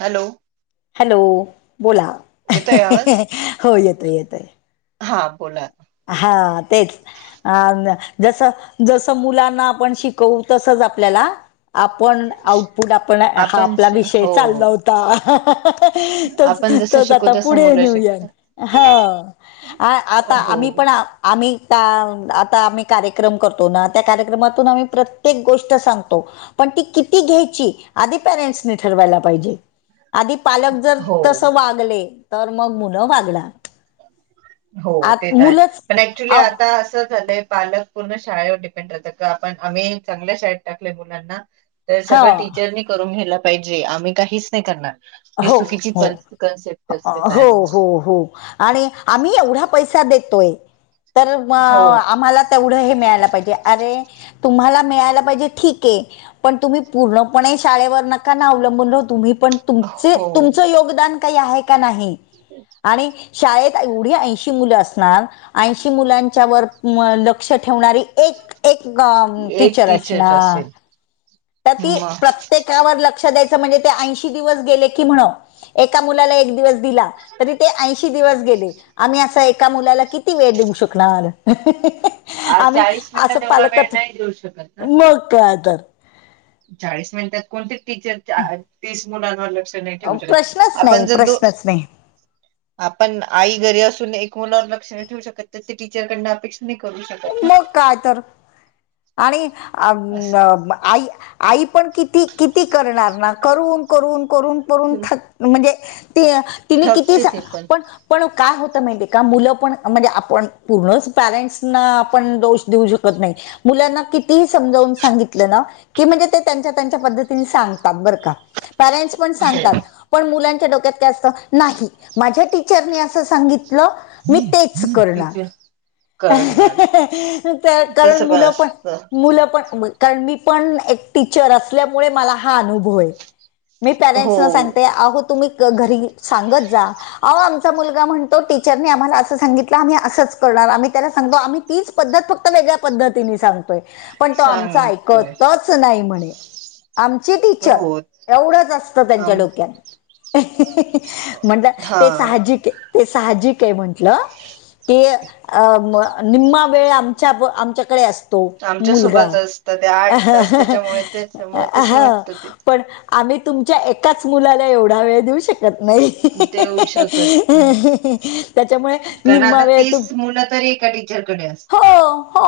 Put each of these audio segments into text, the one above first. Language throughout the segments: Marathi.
हॅलो हॅलो बोला येतोय आवाज हो येतोय येतोय. हा बोला हा तेच अ जस जस मुलांना आपण शिक तस आपल्याला आपण आऊपुट आपण हा आपण आपला श- विषय हो हो चालला तोच आपण जसं तोच शिकू आता तसं पुढे मुलं नेऊ या शिकतात हा आ आता हो आम्ही पण आम्ही आ-आता आम्ही कार्यक्रम करतो, ना त्या कार्यक्रमातून आम्ही प्रत्येक गोष्ट सांगतो पण ती किती घ्यायची आधी पॅरेंट्स ठरवायला पाहिजे, आधी पालक जर हो तस वागले तर मग मुलं वागणार हो ते आत तरय मुलंच पण ऍक्च्युली आव आता असं झालंय पालक शळेवर पेंण आम्ही चांगल्या शळेताक मुलां हा सगळीचर करून घ्यायला पाहिजे आम्ही काहीच नाही करणार हे हो चुकीची हो कन्सेप्ट असते हो हो पॅरेंट्सची हो आणि आम्ही एवढा पैसा देतोय तर म हो आम्हाला तेवढं हे मिळाला पाहिजे अरे तुम्हाला मिळाला पाहिजे ठिक्ये पण तुम्ही पूर्णपणे शाळेवर नका ना अवलंबून राहू तुम्ही पण [unintelligible] हो तुमचं योगदान काही आहे का नाही आणि शाळेत एवढी ऐंशी मुलं असणार ऐंशी मुलांच्या वर लक्ष ठेवणारी एक एक एक टीचर अशणार असेल तर ती मग प्रत्येकावर लक्ष द्या म्हणजे ते ऐंशी दिवस गेले की म्हनं एका मुलाला एक दिवस दिला तरी ते ऐंशी दिवस गेले आम्ही असा एका मुलाला किती वेळ देऊ शकणार आम्ही चाळीस असं मिनिटात एवढा वेळ पालकच नाही देऊ शकत ना म काय तर चाळीस मिनिटात कोणती टीचर तीस मुलांवर लक्ष नाही ठेवू शकत प्रश्नच नई आपण जर दो प्रश्नच नई आपण आई घरी असून एक मुलावर लक्ष नय ठेवू शकत तर त्या टीचरकडनं अपेक्षा नाही करू शकत ना म काय तर आणि अ असं आई आई पण किती किती करणार ना करून करून करून करून थक म्हणजे ते तिने किती थकते स ते पण पण काय होतं माहितीे का मुलं पण म्हणजे आपण पूर्णच पॅरेंट्सना पण दोष देऊ शकत नइ मुलांना कितीही समजावून सांगितलं ना की म्हणजे ते त्यांच्या त्यांच्या पद्धतीने सांगतात बरं का पॅरेंटस पण सांगतात पण मुलांच्या डोक्यात काय असतं नाही माझ्या टीचरनी अस सांगितलं मी तेच करणार टीचर करणार कारण तसं मुलं पण असत मुल [unintelligible] पण कारण मी पण एक टीचर असल्यामुळे मला हा अनुभव आहे मी पॅरेंट्सना सांगते हो अहो तुम्ही घरी सांगत जा अहो आमचा मुलगा म्हणतो टीचरने आम्हाला असं सांगितलं आम्ही असंच करणार आम्ही त्याला सांगो आम्ही तीच पद्धत फक्त वेगळ्या पद्धतीने सांगतोय पण तो आमचा सांगतोय ऐकतच नाही म्हणे आमची टीचर हो एवढंच असतं त्यांच्या आम डोक्यात म्हटलं हा ते साहजिकय ते साहजिकय म्हटलं ते निम्मा वेळ आमच्या-आमच्याकडे असतो तो आमच्या मुलगा सोबत असत ते अ आठ तास त्याच्यामुळे त्याच्यामुळे तसं आ वाटत ते पण आम्ही तुमच्या एकाच मुलाला एवढा वेळ देऊ शकत कत नाय देऊ शकत नाही त्याच्यामुळे निम्मावेेळ तू तुमच्याकडे असताय हो हो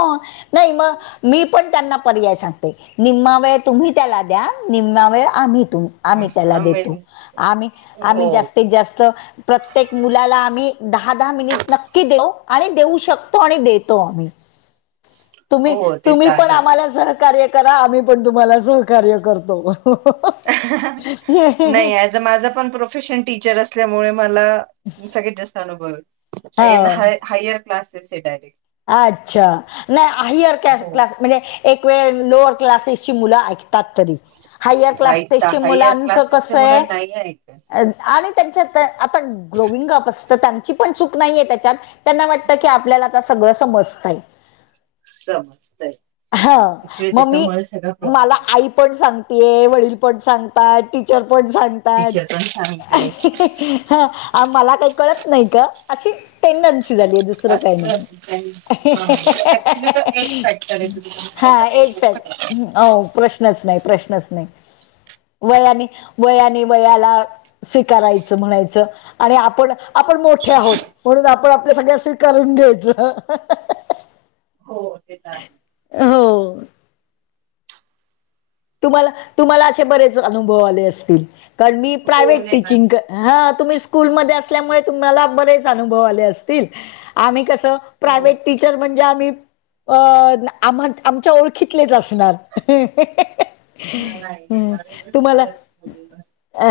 नाही म मी पण त्यांना पर्याय सांगते निम्मा वेळ तुम्ही त्याला द्या निम्मा वेळ आम्ही तुम् आम्ही त्याला देतो आम्ही आम्ही आम्ही हो, जास्तीत जास्त प्रत्येक मुलाला आम्ही दहा दहा मिनिट नक्की देऊ आणि देऊ शकतो आणि देतो तुम्ही तुम्ही हो ते तुम्ही तर पण आहेच. आम्हाला सहकार्य करा आम्ही पण तुम्हाला सहकार्य करतो हो नाही ज अ माझं पण प्रोफेशन टीचर अस असल्यामुळे मला सगळत जास्त अनुभव हो हायर क्लासेस आहे डायरेक्ट अच्छा नाय हायर क हो क्लास म्हणजे एक वेळ लोअर क्लासेसची मुलं ऐक ता तरी हायर क्लास ऐकता ते [unintelligible] हायर मुलांच क्लासेसच्या कसय मुलांना नाही ऐकत आणि त्यांच्यात आता ग्रोविंग अप असत त्यांची पण चूक नाहीये त्याच्यात त्यांना वाटतं की आपल्याला आता सगळं समजतंय समजतंय. हा ऍक्च्युली मग मी त्याच्यामुळे सगळा प्रॉब्लेम मला येतो. आई पण सांग ते वडीलपट सांगतात चरपट सांगतात टीचर पण सांगते मला काही कळत नाही का अशी टेंडन्सी झाली आहे दुसरं काही असलं नाही हा ऍक्च्युली तर एच फॅक्टर आहे हा एज तु फॅक्ट हो प्रश्नच नाही प्रश्नच नाही वयाने वयाने वयाला स्वीकारायचं म्हणायचं आणि आपण आपण मोठे आहोत म्हणून आपण आपल्या सगळ्या स्वीकारून घ्यायच हो ते चा हो तुम्हाला तुम्हाला असे बरेच अनुभव आले असतील कारण मी हो प्रायव्हेट नाही माझ टीचिंग हा तुम्ही स्कूलमध्ये असल्यामुळे तुम्हाला बरेच अनुभव आले असतील आम्ही कसं हो प्रावेटीच म्हणजे आम्म आमच्या ओळखीतलेच असणार नाही नाही हम्म माझ तुम्हाला सगळच बोललं अ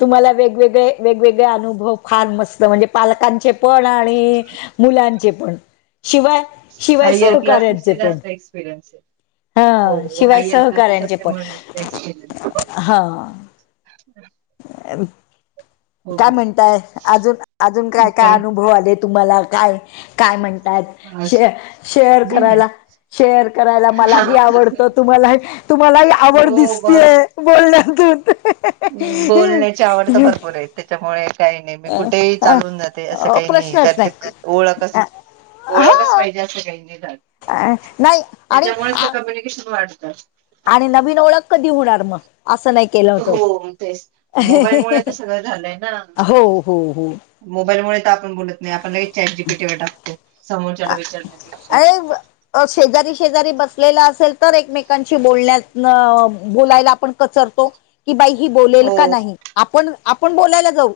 तुम्हाला वेगवेगळे वेगवेगळे अनुभव फार मस्त म्हणजे पालकांचे पण आणि मुलांचे पण शिवाय शिवाय सहकार्यांचे पण एक्सपिरिय्स आहे हा हो शिवाय हायर क्लासेस सहकाऱ्यांचे पण असल्यामुळे जास्त हा हम् अ काय म्हणताय अजून अजून काय काय अनुभव आले तुम्हाला काय काय म्हणतात आज- शे शेअर नाही करायला शेअर करायला मलाही ना आवडत अजून तुम्हाला तुम्हालाही आवड हो ब दिसतीय बोल जतते बोलण्याची आवड तर भरपूर आहे त्याच्यामुळे काही नाही मी कुठेही अ चालून जाते असं अ, काही प्रश्नच नाही ओळखच ओळखच हा पाहिजे असं काही नि अ नाही आणि त्याच्यामुळेच ते कम्युनिकेशन वाढतात आणि नवीन ओळख कधी होणार मग असं नाही केलं होतो हो तेच मोबाईलमुळे तर सगळं झालंय ना हो हो हो मोबाईलमुळे तर आपण बोलत नाही आपणलाे चॅट जीपीटीवर टाकतो समोरच्याला विचारण्यापेक्षा शेजारी शेजारी बसलेला असेल तर एकमेकांशी बोलण्यात बोलायला आपण रतो की बाई ह बोल हो का नाही आपण आपण बोलायला जाऊ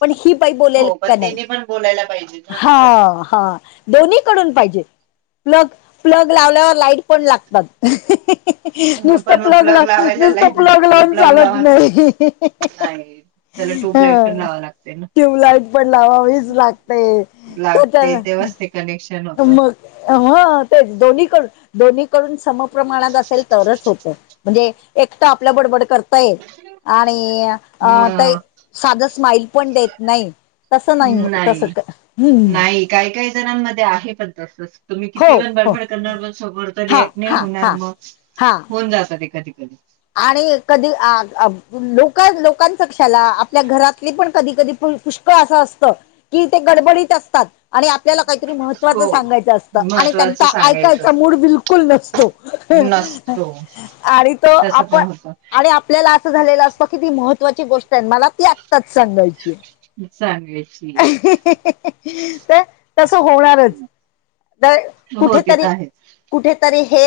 पण ही बाही बोलेल हो पण का नाही तिने पण बोलायला पाहिजे ना असं. हा हा दोन्ही कडून पाहिजे प्लग प्लग लावल्यावर लाईट पण लागतात नुसत पण मग प्लग ला लावायला नुसत प्लग लाईट लावून प्लग चालत लावा नाही नाही त्याला हो ट्यूबलाइट पण ह लावा लागते ना ट्यूबलाइट पण लावावीच लागते लागते तेव त्याच्या असते कनेक्शन होत मग ह तेच दोन्हीकडून दोन्हीकडून समप्रमाणात असेल तर होत म्हणजे एकट आपलं बडबड कर आणि अ म ते साधं स्माईल पण देत नाही तसं नाही तस हम् नाही काही काही जणांमध्ये आहे पण तसच तुम्ही किती हो पण हो बडभड करणार पण सबर हा रिॲक्ट नाही हा होणार हा मग हा होऊन जातात एखाधी कधी आणि कधी लोक लोकांच क्षला आपल्या घरातली पण कधी कधी पु पु् असं असतं कि ते गडबडीत असतात. आणि आपल्याला काहीतरी महत्त्वाचं हो सांगायचं असतं आणि महत्त्वाचं त्यांचा सांगायचं ऐकायचा मूड बिलकुल नसतो. [unintelligible] हो. आडी तो आप पण आणि आपल्याला असं झालेलं असतं कि ती महत्त्वाची गोष्ट आहे मला ती आत्ताच सांगायची हाय. [inaudible] सांगाची हा हा हा. तर तसं होणारच. तर हो ते कुठेतरी, तर कुठेतरी हे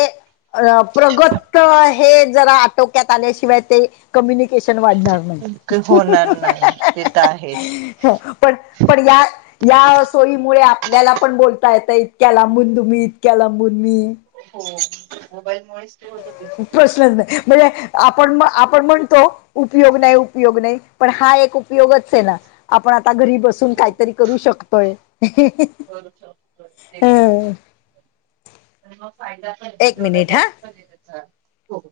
अ प्रगत हे जरा आटोक्यात आल्याशिवाय ते कम्युनिक कम्युनिकेशन वाढणार नाही. आहेच होणार हा नाही ते तर हा आहेच हम् हम पण पण या या सोयीमुळे आपल्याला पण बोलता येत इतक्या लांबून तुम्ही, इतक्या लांबून मी. हो मोबाईलमुळे प्रश्नच नाही. म्हणजे आपण आपण म्हणतो उपयोग नाही. उपयोग नाही. पण हा एक उपयोगच आहे ना, आपण आता घरी बसून काहीतरी करू शकतोय. कर ते पण हं. मग फायदा म एक तेवढा मिनिट हा लॉस पण हो.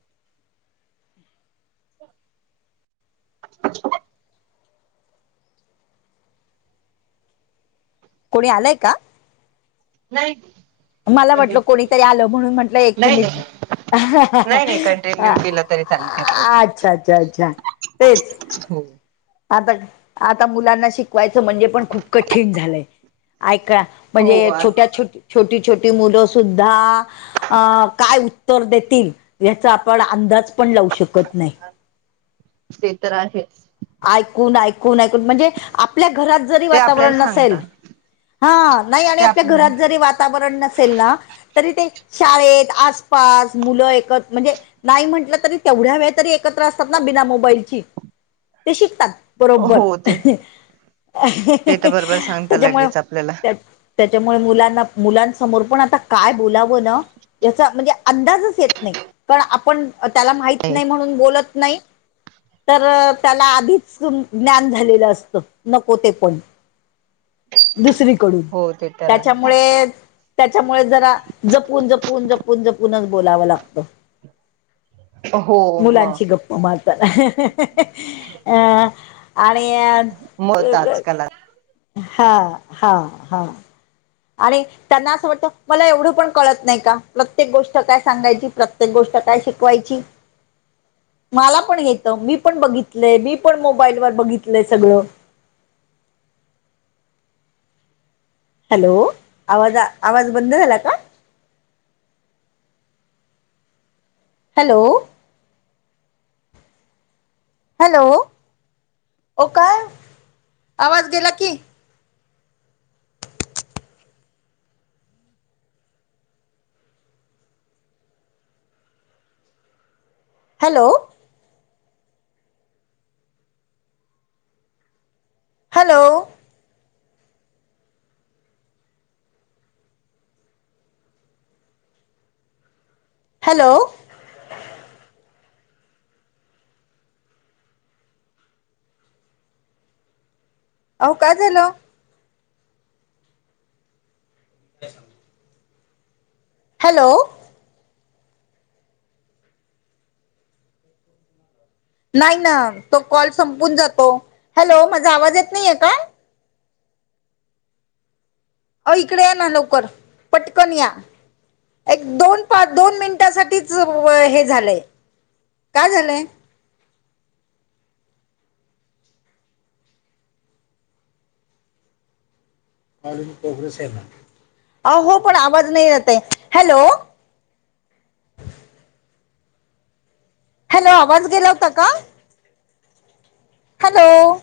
कोणी आलाय का? नाही. मला नाही वाटलं कोणीतरी आलं म्हणून म्हंटलं एक नाही मिनिट नाही नाही कंटिन्यू [unintelligible] अच्छा अच्छा अच्छा तेच [inaudible] हो. आता आता मुलांना शिकवायचं म्हणजे पण खूप कठीण झालंय. ऐका हो म्हणजे आर छोट्या छोट छोटी छोटी मुलं सुद्धा अ काय उत्तर देतील याचा आपण अंदाज पण लावू शकत नाही. ते तर आहेच. ऐकून ऐकून ऐकून म्हणजे आपल्या घरात जरी ते आपल्याला वातावरण नसेल सांगता हा नाही आणि ते आपल्या आप घरात जरी वातावरण नसेल ना तरी ते शाळेत आसपास मुलं एकत म्हणजे नाही म्हटलं तरी तेवढ्या वेळ तरी एकत्र असतात ना बिना मोबाईलची. ते शिकतात. बरोबर हो ते ते तर बरोबर सांगता त्याच्यामुळे लगेच आपल्याला त्या त्याच्यामुळे मुलांना मुलांसमोर पण आता काय बोलावं ना? याचा म्हणजे अंदाजच येत नाही, कारण आपण त्याला माहीत नाही म्हणून बोलत नाही तर त्याला आधीच ज्ञान झालेलं असत नको ते पण दुसरी हो ते तर आहे त्याच्यामुळे त्याच्यामुळे जरा जपून जपून जपून जपूनच बोलावं लागतं. हो म मुलांची गप्प मारताना हा हा हा हा. अह आणि. मत आजकाल [inaudible] हा हा हा. आणि त्यांना असं वाटतं मला एवढं पण कळत नाही का? प्रत्येक गोष्ट काय सांगायची, प्रत्येक गोष्ट काय शिकवायची. [inaudible] मला पण येत मी पण बघितलंय मी पण मोबाईलवर बघितलंय सगळं. हॅलो आवाज आवाज बंद झाला का? हॅलो. हॅलो. काय आवाज गेला की. हॅलो. हॅलो. हॅलो. आओ काय झालं? काय काम हाय? हॅलो. नाही ना. तो कॉल संपून जातो. हॅलो माझा आवाज येत नाहीेए का? अ ओ इकडे या ना लवकर, पटकन या. एक दोन पा दोन मिनिटासाठीच हे झालंय, काय झालंय? आ हो पण आवाज नाही येतय, हॅलो. हॅलो. आवाज गेला होता का? हॅलो.